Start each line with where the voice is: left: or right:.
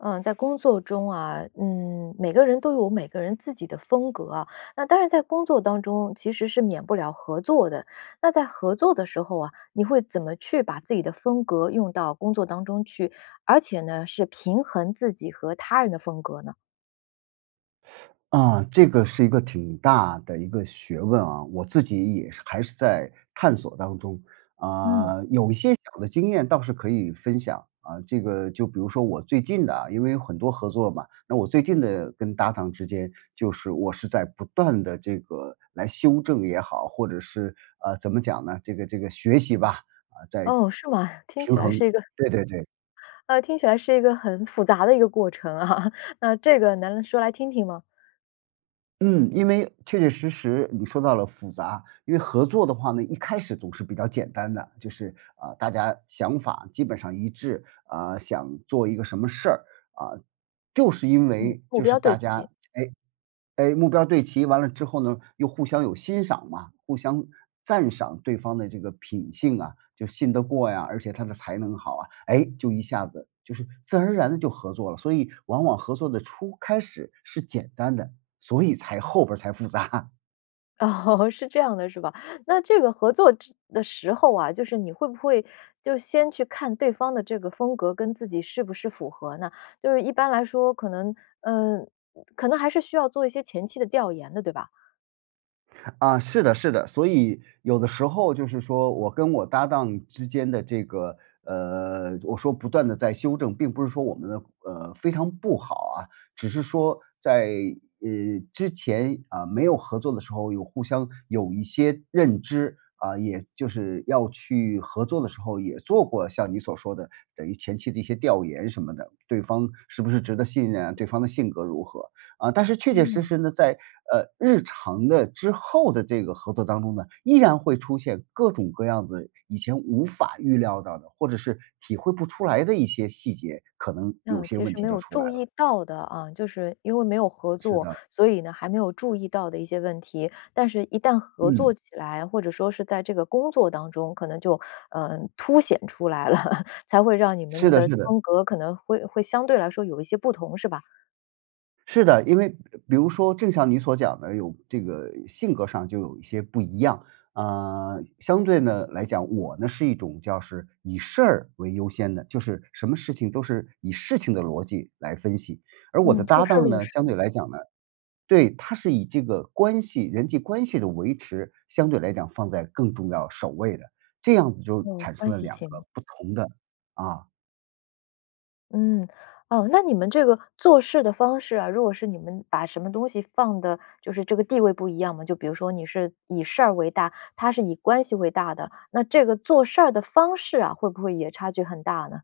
left: 嗯，在工作中啊，嗯每个人都有每个人自己的风格啊。那当然在工作当中，其实是免不了合作的。那在合作的时候啊，你会怎么去把自己的风格用到工作当中去，而且呢，是平衡自己和他人的风格呢？
right: 啊，这个是一个挺大的一个学问啊。我自己也是还是在探索当中。
left: 嗯。
right: 啊，有一些小的经验倒是可以分享啊。这个就比如说我最近的因为有很多合作嘛，那我最近的跟搭档之间就是我是在不断地这个来修正也好，或者是，啊，怎么讲呢？这个这个学习吧，啊，在平衡，
left: 哦，是吗？听起来是一个
right: 对对对。
left: 呃，听起来是一个很复杂的一个过程啊，那这个能说来听听吗？
right: 嗯，因为确确实实你说到了复杂。因为合作的话呢，一开始总是比较简单的。就是，啊，大家想法基本上一致，啊，想做一个什么事儿，啊，就是因
left: 嗯，
right: 为
left: 目
right: 就是
left: 标对
right: 大
left: 齐。
right: 家哎哎，目标对齐完了之后呢，又互相有欣赏嘛，互相赞赏对方的这个品性啊，就信得过呀，而且他的才能好啊，哎，就一下子，就是自然而然地就合作了。所以往往合作的初开始是简单的，所以才后边儿才复杂。
left: 哦，是这样的是吧？那这个合作之的时候啊，就是你会不会就先去看对方的这个风格跟自己是不是符合呢？就是一般来说，可能呃，可能还是需要做一些前期的调研的，对吧？
right: 啊，是的是的。所以有的时候就是说我跟我搭档之间的这个，呃我说不断地在修正，并不是说我们的，呃，非常不好啊。只是说在，呃，之前啊，没有合作的时候有互相有一些认知，啊，也就是要去合作的时候也做过像你所说的等于前期的一些调研什么的。对方是不是值得信任啊？对方的性格如何啊？呃，但是确确实
left: 嗯。
right: 实呢，在，呃，日常的之后的这个合作当中呢，依然会出现各种各样子以前无法预料到的或者是体会不出来的一些细节，可能有
left: 那
right: 些
left: 其
right: 问
left: 实
right: 题
left: 没
right: 就
left: 有
right: 出来
left: 注
right: 了。
left: 意到的啊，就是因为没有合
right: 是
left: 作，
right: 的。
left: 所以呢，还没有注意到的一些问题。但是一旦合作
right: 嗯。
left: 起来，或者说是在这个工作当中可能就，呃，凸显出来了，才会让你
right: 是
left: 们
right: 的
left: 的
right: 是的。
left: 风格可能会会相对来说有一些不同，是吧？
right: 是的，因为比如说正像你所讲的有这个性格上就有一些不一样，啊，相对地来讲，我呢是一种叫是以事儿为优先的，就是什么事情都是以事情的逻辑来分析。而我
left: 嗯，
right: 的
left: 就
right: 搭
left: 事儿
right: 档
left: 论
right: 呢，
left: 事
right: 相对
left: 儿。
right: 来讲呢对，他是以这个关系人际关系的维持，相对来讲放在更重要，首位的。这样子就
left: 哦，
right: 产
left: 关
right: 生了
left: 系
right: 2个
left: 行。
right: 不同的啊。
left: 嗯，哦，那你们这个做事的方式啊，如果是你们把什么东西放的就是这个地位不一样吗？就比如说你是以事儿为大，他是以关系为大的，那这个做事儿的方式啊，会不会也差距很大呢？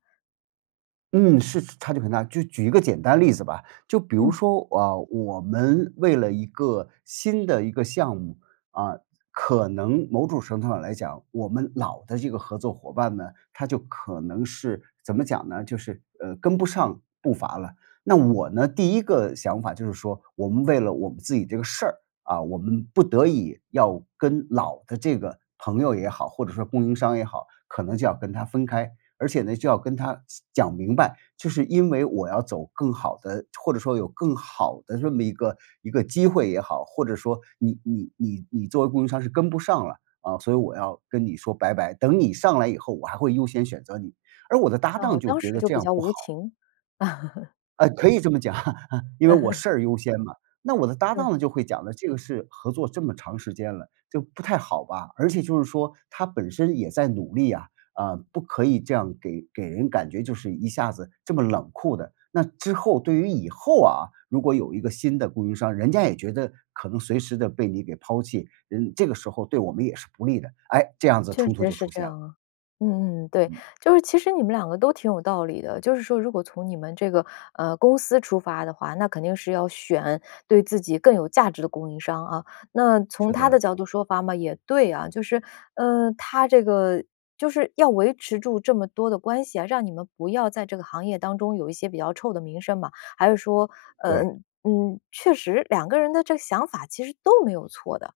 right: 嗯，是差距很大。就举一个简单例子吧，就比如
left: 嗯。
right: 说，啊，我们为了一个新的一个项目，啊，可能某种程度上来讲，我们老的这个合作伙伴呢，他就可能是怎么讲呢，就是，呃，跟不上步伐了。那我呢，第一个想法就是说，我们为了我们自己这个事儿，啊，我们不得已要跟老的这个朋友也好，或者说供应商也好，可能就要跟他分开。而且呢，就要跟他细讲明白，就是因为我要走更好的或者说有更好的这么一个一个机会也好，或者说你你你你作为供应商是跟不上了，啊，所以我要跟你说拜拜，等你上来以后，我还会优先选择你。而我的搭档
left: 哦，
right: 就
left: 当
right: 觉
left: 时
right: 得
left: 就
right: 这
left: 比
right: 样
left: 较
right: 不
left: 无
right: 好。
left: 情。
right: 呃，可以这么讲，因为我 事儿优先嘛。那我的搭档
left: 嗯。
right: 呢就会讲的这个是合作这么长时间了，就不太好吧，而且就是说他本身也在努力啊，啊，不可以这样给给人感觉就是一下子这么冷酷的。那之后对于以后啊，如果有一个新的供应商，人家也觉得可能随时地被你给抛弃，人这个时候对我们也是不利的。哎，这样子
left: 确
right: 冲突
left: 实
right: 就
left: 是
right: 出
left: 这
right: 现了。
left: 样啊，嗯，对。就是其实你们两个都挺有道理的，就是说如果从你们这个，呃，公司出发的话，那肯定是要选对自己更有价值的供应商啊。那从
right: 是
left: 他的
right: 的。
left: 角度出发嘛，也对啊，就是，呃，他这个就是要维持住这么多的关系啊，让你们不要在这个行业当中有一些比较臭的名声嘛，还是说，呃，
right: 对。
left: 嗯确实两个人的这个想法其实都没有错的。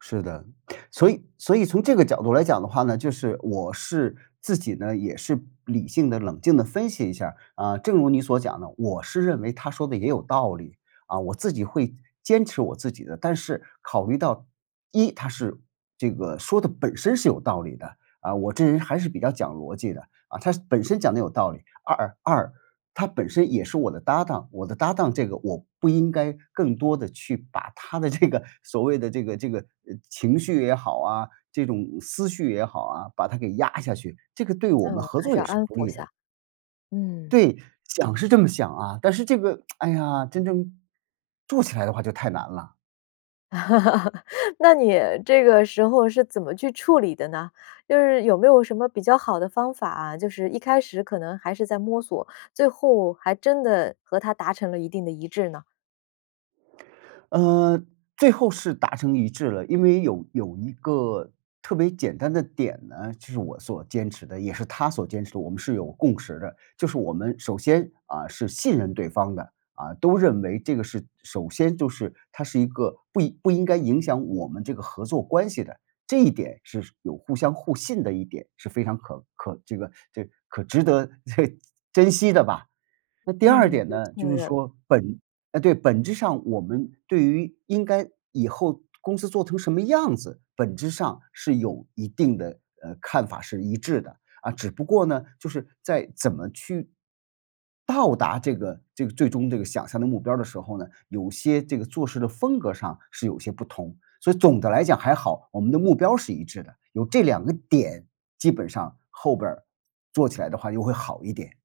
right: 是的。所以所以从这个角度来讲的话呢，就是我是自己呢，也是理性地冷静地分析一下儿，啊，正如你所讲的，我是认为他说得也有道理，啊，我自己会坚持我自己的。但是考虑到，一他是这个说的本身是有道理的，啊，我这人还是比较讲逻辑的啊，他本身讲得有道理。二二他本身也是我的搭档，我的搭档，这个我不应该更多地去把他的这个所谓的这个这个情绪也好啊，这种思绪也好啊，把它给压下去，这个对我们
left: 嗯，
right: 合
left: 还
right: 作
left: 是
right: 也
left: 要
right: 是
left: 安
right: 不
left: 抚
right: 利
left: 一
right: 的。
left: 下，嗯。
right: 对，想是这么想啊，但是这个，哎呀，真正做起来的话就太难了。
left: 那你这个时候是怎么去处理的呢？就是有没有什么比较好的方法啊，就是一开始可能还是在摸索，最后还真的和他达成了一定的一致呢？
right: 呃，最后是达成一致了，因为有有一个特别简单的点呢，就是我所坚持的也是他所坚持的，我们是有共识的。就是我们首先，啊，是信任对方的，啊，都认为这个是首先就是它是一个不应不应该影响我们这个合作关系的，这一点是有互相互信的一点是非常可可这个这可值得 珍惜的吧。那第二
left: 嗯。
right: 点呢，就是
left: [unintelligible]
right: 说，本呃，对，本质上我们对于应该以后公司做成什么样子，本质上是有一定的呃，看法是一致的。啊，只不过呢，就是在怎么去到达这个这个最终这个想象的目标的时候呢，有些这个做事的风格上是有些不同。所以总的来讲还好，我们的目标是一致的，有这两个点基本上后边儿做起来的话又会好一点。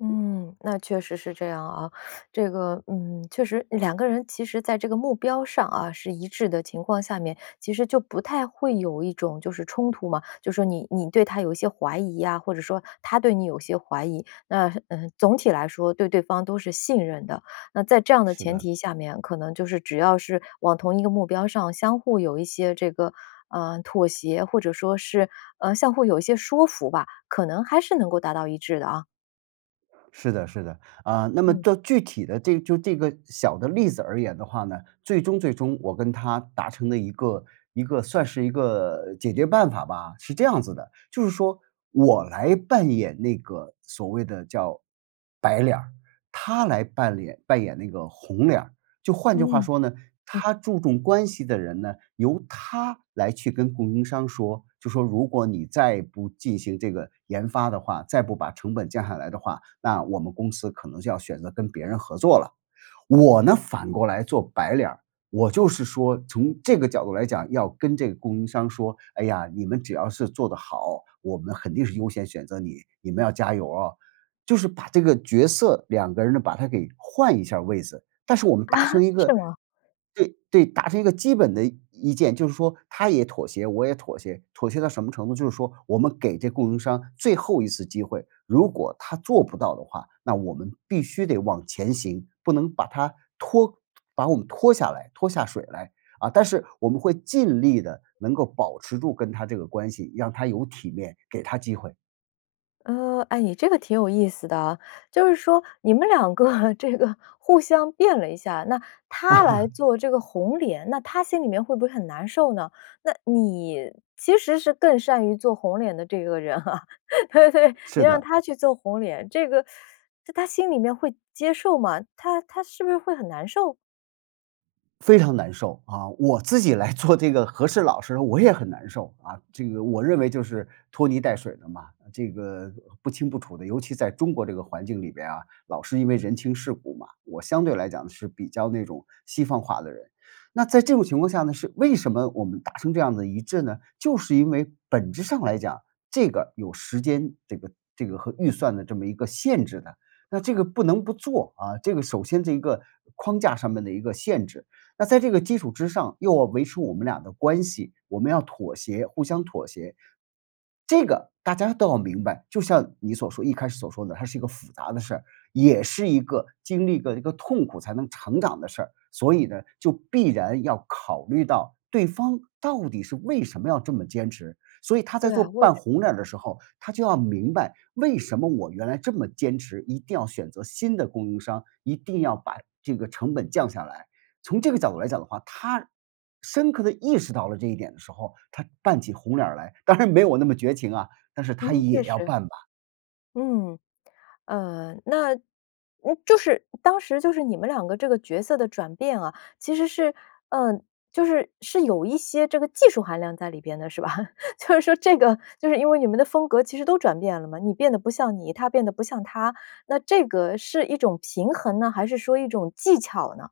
left: 嗯，那确实是这样啊。这个，嗯，确实两个人其实在这个目标上啊，是一致的情况下面，其实就不太会有一种就是冲突嘛，就说你你对他有一些怀疑啊，或者说他对你有一些怀疑，那，嗯，总体来说对对方都是信任的。那在这样的
right: 是
left: 前
right: 的。
left: 提下面，可能就是只要是往同一个目标上，相互有一些这个，呃，妥协，或者说是，呃，相互有一些说服吧，可能还是能够达到一致的啊。
right: 是的是的。啊，那么
left: 嗯。
right: 到具体的这个就这个小的例子而言的话呢，最终最终我跟他达成的一个一个算是一个解决办法吧，是这样子的：就是说我来扮演那个所谓的叫白脸儿，他来扮演扮演那个红脸儿。就换句话
left: 嗯，
right: 说呢，
left: 嗯。
right: 他注重关系的人呢，由他来去跟供应商说，就说如果你再不进行这个研发的话，再不把成本降下来的话，那我们公司可能就要选择跟别人合作了。我呢，反过来做白脸儿，我就是说从这个角度来讲，要跟这供应商说，哎呀，你们只要是做得好，我们肯定是优先选择你，你们要加油啊。就是把这个角色两个人呢，把它给换一下位子，但是我们达
left: 啊，
right: 成一
left: 是
right: 个
left: 吗？
right: 对对，达成一个基本的意见，就是说他也妥协，我也妥协。妥协到什么程度，就是说我们给这供应商最后1次机会，如果他做不到的话，那我们必须得往前行，不能把它拖把我们拖下来拖下水来。啊，但是我们会尽力地能够保持住跟他这个关系，让他有体面，给他机会。
left: 嗯，诶，你这个挺有意思的啊。就是说你们两个这个互相变了一下，那他来 做这个红脸，那他心里面会不会很难受呢？那你其实是更善于做红脸的这个人啊，对对，你
right: 是
left: 让
right: 的。
left: 他去做红脸，这个 在他心里面会接受吗？他他是不是会很难受？
right: 非常难受，啊，我自己来做这个和事佬时我也很难受啊。这个我认为就是拖泥带水的嘛，这个不清不楚的。尤其在中国这个环境里边啊，老是因为人情世故嘛，我相对来讲是比较那种西方化的人。那在这种情况下呢，是为什么我们达成这样的一致呢？就是因为本质上来讲，这个有时间这个这个和预算的这么一个限制的。那这个不能不做，啊，这个首先是一个框架上面的一个限制。那在这个基础之上又要维持我们俩的关系，我们要妥协、互相妥协。这个大家都要明白，就像你所说一开始所说的，它是一个复杂的事儿，也是一个经历过一个痛苦才能成长的事儿。所以呢，就必然要考虑到对方到底是为什么要这么坚持。所以他在
left: 对
right: 做
left: 啊，我也觉
right: 扮红脸儿的时候，他就要明白为什么我原来这么坚持一定要选择新的供应商，一定要把这个成本降下来。从这个角度来讲的话，他深刻地意识到了这一点的时候，他扮起红脸儿来当然没有我那么绝情啊，但是他
left: 嗯，确
right: 也要
left: 实。
right: 扮吧。
left: 嗯，呃，那嗯，就是当时就是你们两个这个角色的转变啊，其实是呃，就是是有一些这个技术含量在里边的，是吧？就是说这个就是因为你们的风格其实都转变了嘛，你变得不像你，他变得不像他。那这个是一种平衡呢，还是说一种技巧呢？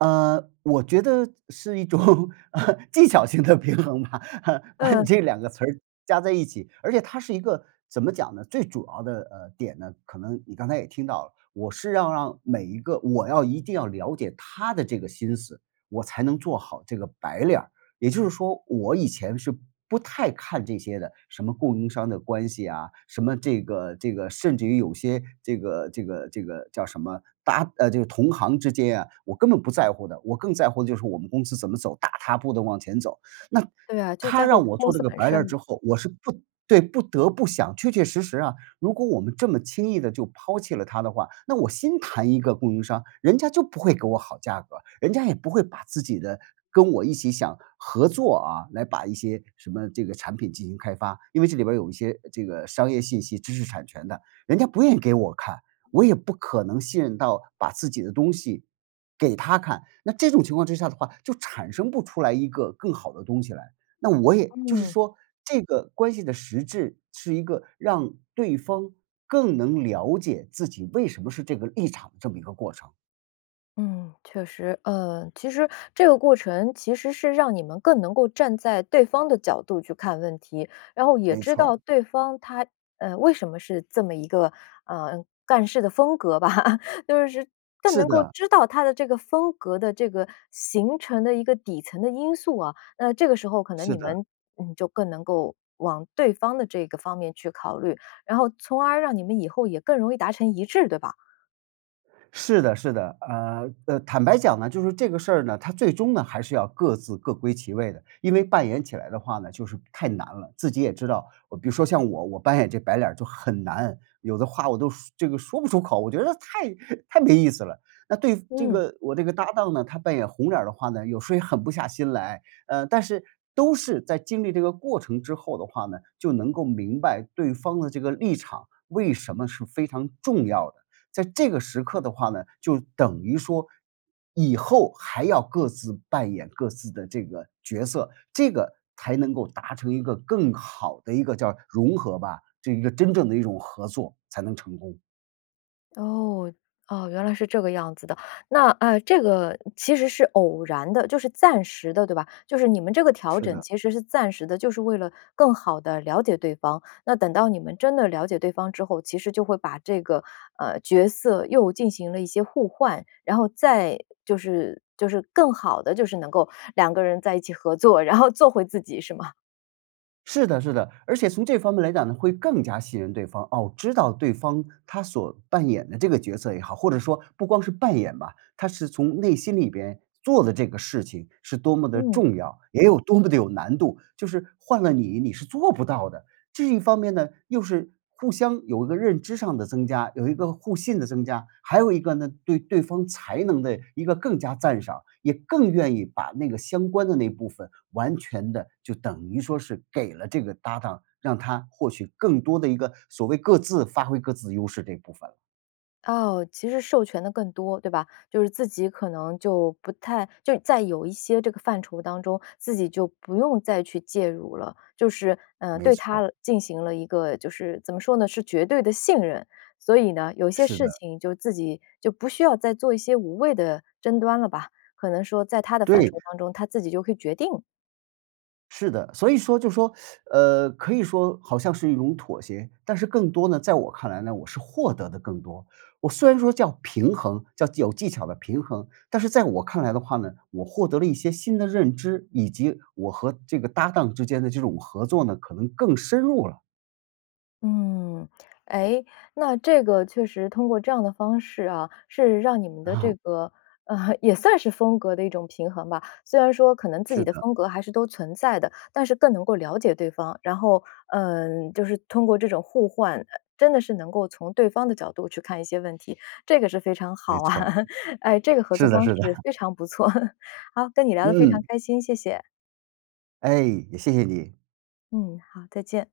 right: 呃，我觉得是一种，呃，技巧性的平衡吧，把你
left: 嗯。
right: 这两个词儿加在一起。而且它是一个怎么讲呢，最主要的，呃，点呢，可能你刚才也听到了，我是要让每一个我要一定要了解他的这个心思，我才能做好这个白脸儿。也就是说我以前是不太看这些的，什么供应商的关系啊，什么这个这个甚至于有些这个这个这个叫什么搭呃，这个同行之间啊，我根本不在乎的。我更在乎的就是我们公司怎么走，大踏步地往前走。那
left: 对啊，就
right: 他
left: 在乎
right: 让我
left: 公
right: 做这
left: 司
right: 个
left: 本
right: 白
left: 身
right: 脸儿
left: 嘛。
right: 之后，我是不对，不得不想确确实实啊，如果我们这么轻易地就抛弃了他的话，那我先谈一个供应商，人家就不会给我好价格，人家也不会把自己的跟我一起想合作啊，来把一些什么这个产品进行开发。因为这里边有一些这个商业信息，知识产权的，人家不愿意给我看，我也不可能信任到把自己的东西，给他看。那这种情况之下的话，就产生不出来一个更好的东西来。那我也就是
left: 嗯。
right: 说这个关系的实质是一个让对方更能了解自己为什么是这个立场这么一个过程。
left: 嗯，确实。呃，其实这个过程其实是让你们更能够站在对方的角度去看问题，然后也
right: 没
left: 知道
right: 错。
left: 对方他，呃，为什么是这么一个呃，干事的风格吧，就是更
right: 是
left: 能够
right: 的。
left: 知道他的这个风格的这个形成的一个底层的因素啊，那这个时候可能
right: 是
left: 你
right: 的。
left: 们，嗯，就更能够往对方的这个方面去考虑，然后从而让你们以后也更容易达成一致，对吧？
right: 是的是的，呃，呃，坦白讲呢，就是这个事儿呢，它最终呢，还是要各自各归其位的，因为扮演起来的话呢，就是太难了，自己也知道，比如说像我我扮演这白脸儿就很难，有的话我都说这个说不出口，我觉得太太没意思了。那对这
left: 嗯。
right: 个我这个搭档呢，他扮演红脸儿的话呢，有时候也狠不下心来，呃，但是都是在经历这个过程之后的话呢，就能够明白对方的这个立场为什么是非常重要的，在这个时刻的话呢，就等于说以后还要各自扮演各自的这个角色，这个才能够达成一个更好的一个叫融合吧，这一个真正的一种合作，才能成功。
left: 哦，啊，原来是这个样子的。那，啊，这个其实是偶然的，就是暂时的对吧？就是你们这个调
right: 是
left: 整
right: 的。
left: 其实是暂时的，就是为了更好地了解对方。那等到你们真的了解对方之后，其实就会把这个，呃，角色又进行了一些互换，然后再就是就是更好地就是能够两个人在一起合作，然后做回自己是吗？
right: 是的是的。而且从这方面来讲呢，会更加信任对方。哦，知道对方他所扮演的这个角色也好，或者说不光是扮演吧，他是从内心里边做的这个事情是多么地
left: 嗯。
right: 重要，也有多么地有难度。就是换了你，你是做不到的。这一方面呢，又是互相有一个认知上的增加、有一个互信的增加，还有一个呢，对对方才能的一个更加赞赏，也更愿意把那个相关的那部分完全地就等于说是给了这个搭档，让他获取更多的一个所谓各自发挥各自优势这部分了。
left: 哦，其实授权得更多，对吧。就是自己可能就不太就在有一些这个范畴当中，自己就不用再去介入了。就是，呃，
right: 没
left: 对
right: 错儿。
left: 他进行了一个就是怎么说呢，是绝对地信任。所以呢，有些
right: 是
left: 事
right: 的。
left: 情就自己就不需要再做一些无谓的争端了吧，可能说在他的范
right: 对。
left: 畴当中，他自己就可以决定。
right: 是的。所以说就说，呃，可以说好像是一种妥协，但是更多呢，在我看来呢，我是获得的更多。我虽然说叫平衡，叫有技巧的平衡，但是在我看来的话呢，我获得了一些新的认知，以及我和这个搭档之间的这种合作呢，可能更深入了。
left: 嗯，诶，那这个确实通过这样的方式啊，是让你们的这
right: 啊。
left: 个，呃，也算是风格的一种平衡吧。虽然说可能自己
right: 是
left: 的
right: 的。
left: 风格还是都存在的，但是更能够了解对方，然后，呃，就是通过这种互换，呃真的是能够从对方的角度去看一些问题，这个是非常
right: 没
left: 好啊，
right: 错儿。
left: 哎，这个合作
right: 是的
left: 方
right: 是
left: 式
right: 的。
left: 非常不错。好，跟你聊得非常
right: 嗯。
left: 开心，谢谢。
right: 哎，也谢谢你。
left: 嗯，好，再见。